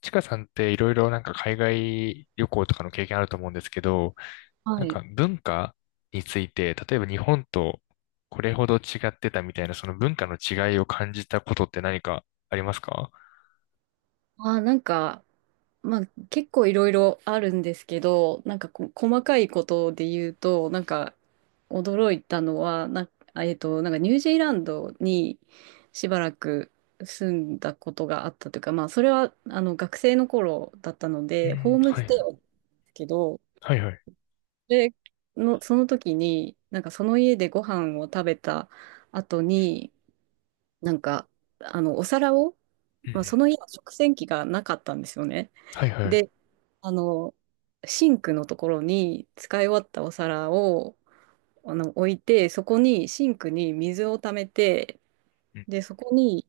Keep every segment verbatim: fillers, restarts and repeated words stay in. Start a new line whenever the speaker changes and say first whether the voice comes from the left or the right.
left: ちかさんっていろいろなんか海外旅行とかの経験あると思うんですけど、
right: は
left: なん
right: い。
left: か文化について、例えば日本とこれほど違ってたみたいな、その文化の違いを感じたことって何かありますか？
right: あー、なんか、まあ結構いろいろあるんですけど、なんかこ細かいことで言うと、なんか驚いたのは、な、あえっと、なんかニュージーランドにしばらく住んだことがあったというか、まあそれはあの学生の頃だったの
left: う
right: で、ホ
left: ん、
right: ーム
left: は
right: ステイ
left: い、
right: をですけど、
left: はいはい。
right: で、の、その時に、なんかその家でご飯を食べた後に、なんか、あの、お皿を、
left: うんう
right: まあ、
left: ん。
right: その家は食洗機がなかったんですよね。
left: はいはい。
right: で、あの、シンクのところに使い終わったお皿を、あの、置いて、そこに、シンクに水を溜めて、
left: うん、
right: で、そこに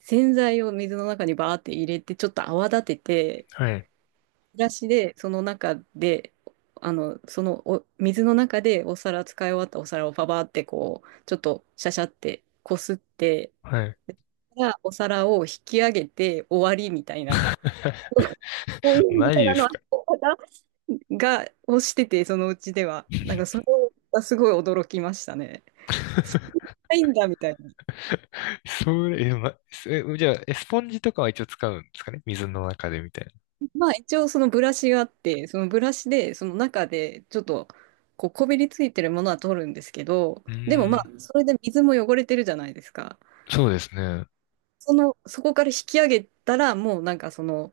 right: 洗剤を水の中にバーって入れて、ちょっと泡立てて、
left: はい、
right: ブラシで、その中で、あの、そのお、水の中でお皿、使い終わったお皿をパパーってこう、ちょっとシャシャってこすって、
left: はい。
right: がお皿を引き上げて終わりみたいな、こうい うお
left: マジで
right: 皿
left: す
right: の
left: か？
right: 運び方が、をしてて、そのうちでは。なんかそれがすごい驚きましたね。そんな ないんだみたいな。
left: それ、え、ま、え、じゃあ、えスポンジとかは一応使うんですかね水の中でみたいな。
right: まあ一応そのブラシがあって、そのブラシでその中でちょっとこうこびりついてるものは取るんですけど、
left: う
right: でもまあ
left: ーん、
right: それで水も汚れてるじゃないですか。
left: そうですね。
right: その、そこから引き上げたらもうなんかその、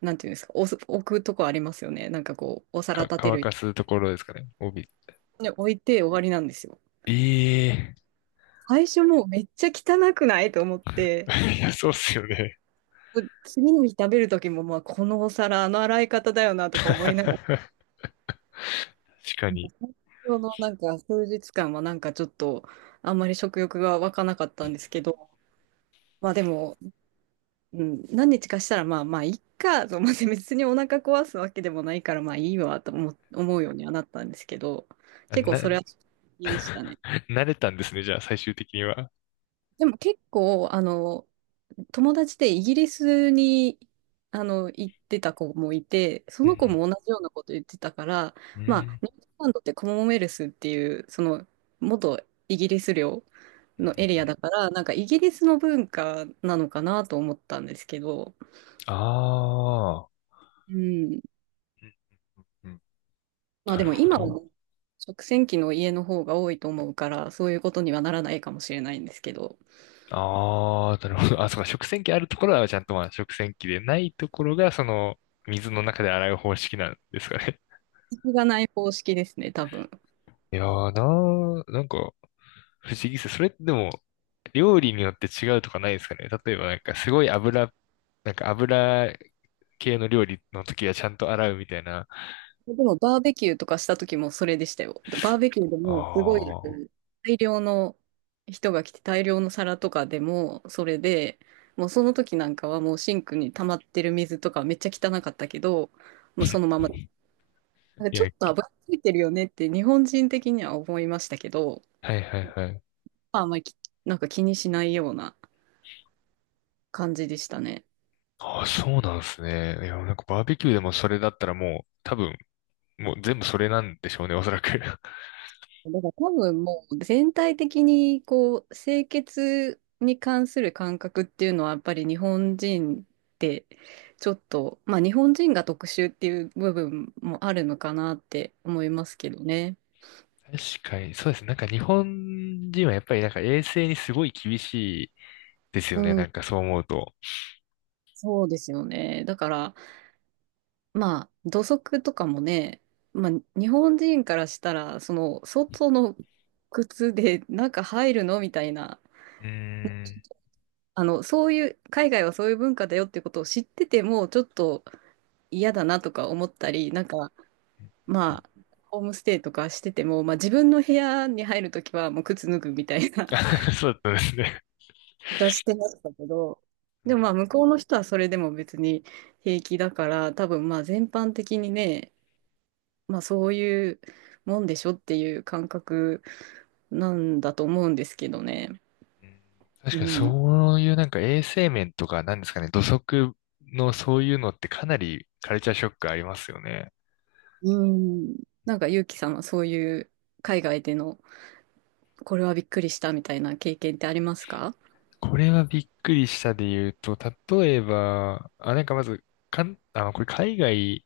right: なんていうんですか、おす置くとこありますよね。なんかこう、お皿
left: か、
right: 立て
left: 乾
right: る
left: かすところですかね。帯。
right: に置いて終わりなんですよ。
left: ええ
right: 最初もうめっちゃ汚くないと思って、
left: ー。 いや、そうっすよね。
right: 次の日食べる時もまあこのお皿、あの洗い方だよなとか思いながら、
left: 確かに。
right: そのなんか数日間はなんかちょっとあんまり食欲が湧かなかったんですけど、まあでも、うん、何日かしたらまあまあいっかと思って別にお腹壊すわけでもないからまあいいわと思、思うようにはなったんですけど、
left: あ
right: 結構
left: な、
right: それは好きでしたね。
left: 慣れたんですね、じゃあ、最終的には。
right: でも結構あの友達でイギリスにあの行ってた子もいて、そ
left: う
right: の子
left: ん
right: も同じようなこと言ってたから、
left: うん。う
right: まあ、
left: ん。
right: ニュージーランドってコモンウェルスっていう、その元イギリス領
left: うん
right: のエリ
left: う
right: ア
left: ん。
right: だから、なんかイギリスの文化なのかなと思ったんですけど、
left: ああ
right: うん。
left: ー。うんうん。
right: まあ
left: な
right: で
left: る
right: も
left: ほ
right: 今は
left: ど。
right: ね食洗機の家の方が多いと思うから、そういうことにはならないかもしれないんですけど、
left: ああ、なるほど。あ、そうか、食洗機あるところはちゃんとまあ食洗機でないところが、その、水の中で洗う方式なんですかね。
right: そこがない方式ですね、多分。
left: いやーなー、なんか、不思議です。それってでも、料理によって違うとかないですかね。例えば、なんか、すごい油、なんか油系の料理の時はちゃんと洗うみたいな。
right: でもバーベキューとかした時もそれでしたよ。バーベキューで
left: あ
right: もすごい
left: あ。
right: 大量の人が来て大量の皿とかでもそれで、もうその時なんかはもうシンクに溜まってる水とかめっちゃ汚かったけど、もうその まま、なんか
left: い
right: ちょ
left: や、
right: っと油ついてるよねって日本人的には思いましたけど、
left: はいはいはい。
right: まああんまりきなんか気にしないような感じでしたね。
left: ああ、そうなんですね。いや、なんかバーベキューでもそれだったらもう、多分、もう全部それなんでしょうね、おそらく。確
right: だから多分もう全体的にこう清潔に関する感覚っていうのはやっぱり日本人ってちょっとまあ日本人が特殊っていう部分もあるのかなって思いますけどね。
left: かに、そうですね。なんか日本人はやっぱりなんか衛生にすごい厳しいです
right: う
left: よね。な
right: ん、
left: んかそう思うと。
right: そうですよね。だからまあ土足とかもね、まあ日本人からしたらその外の靴で中入るのみたいな、
left: うーん。
right: あのそういう海外はそういう文化だよってことを知っててもちょっと嫌だなとか思ったり、なんか、まあ、ホームステイとかしてても、まあ自分の部屋に入るときはもう靴脱ぐみたいな
left: そうだったんですね。
right: ことはしてましたけど、
left: うんう
right: で
left: ん。うん
right: もまあ向こうの人はそれでも別に平気だから、多分まあ全般的にね、まあそういうもんでしょっていう感覚なんだと思うんですけどね。
left: うん。確
right: う
left: かに
right: ん。
left: そういうなんか衛生面とかなんですかね、土足のそういうのってかなりカルチャーショックありますよね。
right: うん。なんかゆうきさんはそういう海外でのこれはびっくりしたみたいな経験ってありますか？
left: これはびっくりしたで言うと、例えば、あ、なんかまず、かん、あの、これ海外、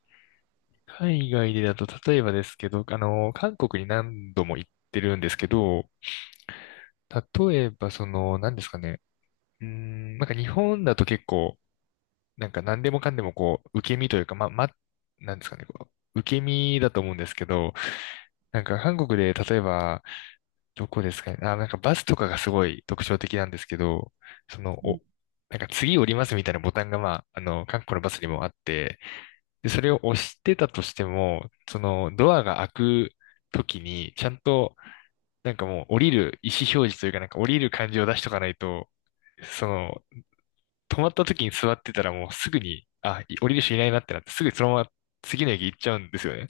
left: 海外でだと例えばですけど、あの、韓国に何度も行ってるんですけど、例えばその、何ですかね、うーん、なんか日本だと結構、なんか何でもかんでもこう、受け身というか、ま、ま、なんですかね、こう、受け身だと思うんですけど、なんか韓国で例えば、どこですかね、あ、なんかバスとかがすごい特徴的なんですけど、その、お、なんか次降りますみたいなボタンがまあ、あの、韓国のバスにもあって、で、それを押してたとしても、そのドアが開く時に、ちゃんと、なんかもう降りる意思表示というか、なんか降りる感じを出しとかないと、その止まった時に座ってたらもうすぐに、あ、い降りる人いないなってなって、すぐそのまま次の駅行っちゃうんですよね。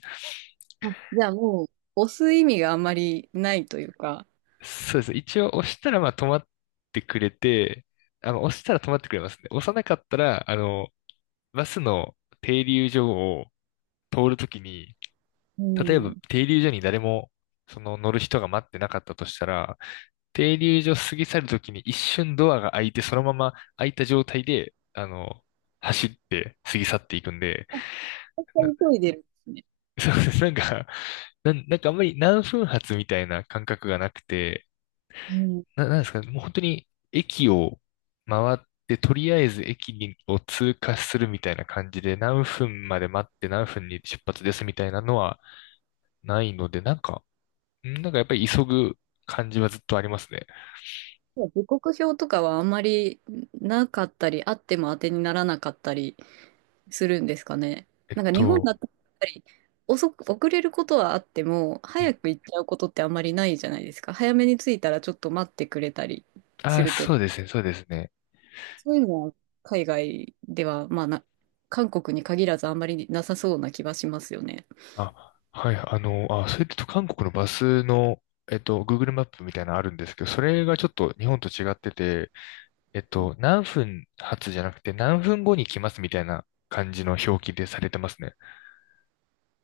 right: あ、じゃあもう、押す意味があんまりないというか、
left: そうです。一応押したらまあ止まってくれて、あの、押したら止まってくれますね。押さなかったら、あの、バスの停留所を通るときに、
right: う
left: 例え
right: ん。
left: ば
right: 絶
left: 停留所に誰も、その乗る人が待ってなかったとしたら、停留所過ぎ去るときに一瞬ドアが開いて、そのまま開いた状態で、あの、走って過ぎ去っていくんで、
right: 対
left: な
right: 急いでるんですね。
left: そうです。なんか、なん、なんかあんまり何分発みたいな感覚がなくて、
right: うん。
left: な、なんですかね、もう本当に駅を回って、とりあえず駅にを通過するみたいな感じで、何分まで待って何分に出発ですみたいなのはないので、なんか、んなんかやっぱり急ぐ感じはずっとありますね。
right: 時刻表とかはあんまりなかったり、あっても当てにならなかったりするんですかね。
left: えっ
right: なんか日本だ
left: と、
right: ったらやっぱり遅く、遅れることはあっても、
left: う
right: 早
left: ん。
right: く行っちゃうことってあんまりないじゃないですか。早めに着いたらちょっと待ってくれたりす
left: あ、
right: るけ
left: そ
right: ど、
left: うですね、そうですね。
right: そういうのは海外では、まあな、韓国に限らずあんまりなさそうな気はしますよね。
left: あ、はい、あの、あ、それと韓国のバスの、えっと、Google マップみたいなのあるんですけど、それがちょっと日本と違ってて、えっと、何分発じゃなくて何分後に来ますみたいな感じの表記でされてますね。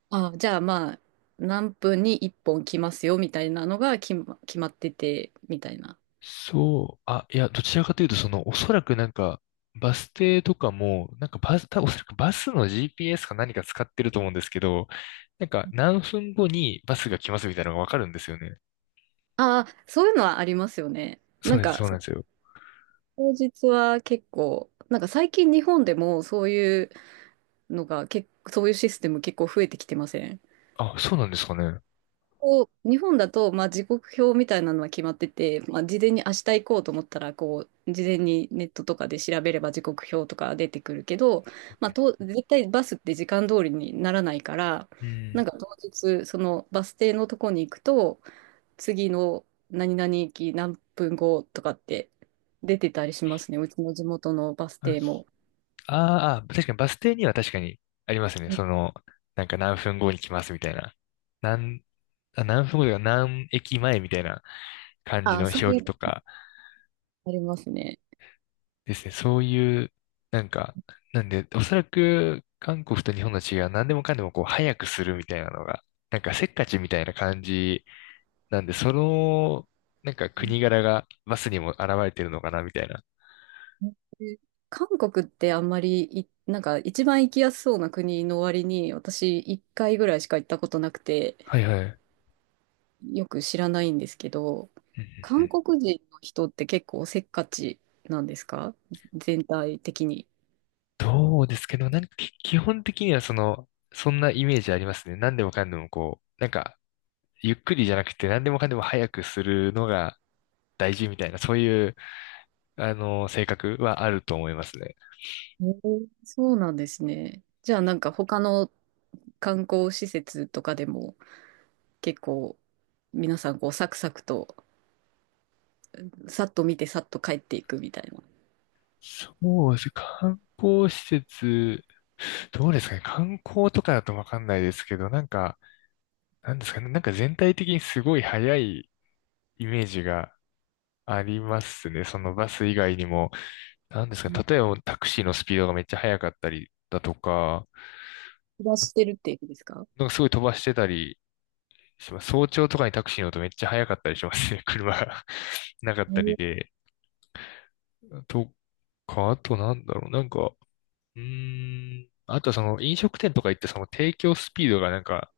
right: あ、じゃあまあ、何分にいっぽん来ますよみたいなのが決ま、決まってて、みたいな。
left: そう、あ、いや、どちらかというと、その、おそらくなんか、バス停とかも、なんかバス、たおそらくバスの ジーピーエス か何か使ってると思うんですけど、なんか何分後にバスが来ますみたいなのがわかるんですよね。
right: ああ、そういうのはありますよね。
left: そ
right: な
left: う
right: ん
left: です、
right: か、
left: そうな
right: そ
left: んですよ。
right: 当日は結構、なんか最近日本でもそういうのが結構、そういうシステム結構増えてきてません
left: あ、そうなんですかね。
right: こう、日本だと、まあ、時刻表みたいなのは決まってて、まあ、事前に明日行こうと思ったら、こう、事前にネットとかで調べれば時刻表とか出てくるけど、まあ、と、絶対バスって時間通りにならないから、
left: うん。
right: なんか当日、そのバス停のとこに行くと、次の何々駅何分後とかって出てたりしますね。うちの地元のバス
left: あ
right: 停も。
left: あーあー、確かにバス停には確かにありますね。その、なんか何分後に来ますみたいな。何、あ、何分後というか何駅前みたいな感じ
right: あ
left: の
right: あ、そう
left: 表
right: いう
left: 記と
right: の
left: か
right: ありますね。
left: ですね。そういう、なんか、なんで、おそらく韓国と日本の違いは何でもかんでもこう早くするみたいなのが、なんかせっかちみたいな感じなんで、その、なんか国柄がバスにも現れてるのかなみたいな。
right: で韓国ってあんまりい、なんか一番行きやすそうな国の割に、私いっかいぐらいしか行ったことなくて、
left: はいはい。
right: よく知らないんですけど、
left: うんうんう
right: 韓
left: ん。
right: 国人の人って結構せっかちなんですか全体的に？
left: どうですけど、なんかき基本的にはその、そんなイメージありますね。何でもかんでもこう、なんか、ゆっくりじゃなくて何でもかんでも早くするのが大事みたいな、そういう、あの、性格はあると思いますね。
right: えー、そうなんですね。じゃあなんか他の観光施設とかでも結構皆さんこうサクサクと、さっと見てさっと帰っていくみたいな。
left: そうですね。観光施設、どうですかね。観光とかだとわかんないですけど、なんか、なんですかね。なんか全体的にすごい早いイメージがありますね。そのバス以外にも。なんですかね。例えばタクシーのスピードがめっちゃ速かったりだとか、
right: 暮ら
left: あ
right: してるっていうことですか？
left: なんかすごい飛ばしてたりします。早朝とかにタクシー乗るとめっちゃ早かったりしますね。車が なかっ
right: え
left: た
right: ー、
left: りで。とか、あとなんだろう。なんか、うーん。あとその飲食店とか行ってその提供スピードがなんか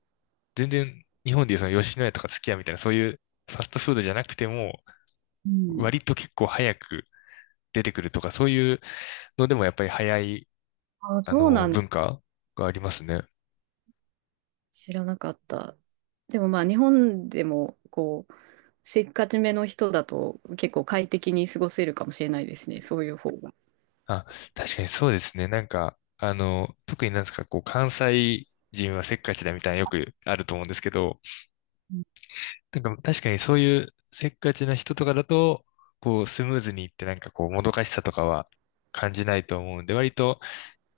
left: 全然日本でいうその吉野家とかすき家みたいなそういうファストフードじゃなくても
right: うん。
left: 割と結構早く出てくるとかそういうのでもやっぱり早い
right: あ、
left: あ
right: そうな
left: の
right: んで
left: 文
right: す、
left: 化がありますね。
right: 知らなかった。でもまあ日本でもこうせっかちめの人だと結構快適に過ごせるかもしれないですね。そういう方が。
left: あ、確かにそうですね。なんか、あの、特になんですか、こう、関西人はせっかちだみたいなよくあると思うんですけど、なんか確かにそういうせっかちな人とかだと、こう、スムーズにいってなんかこう、もどかしさとかは感じないと思うんで、割と、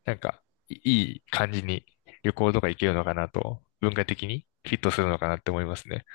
left: なんか、いいい感じに旅行とか行けるのかなと、文化的にフィットするのかなって思いますね。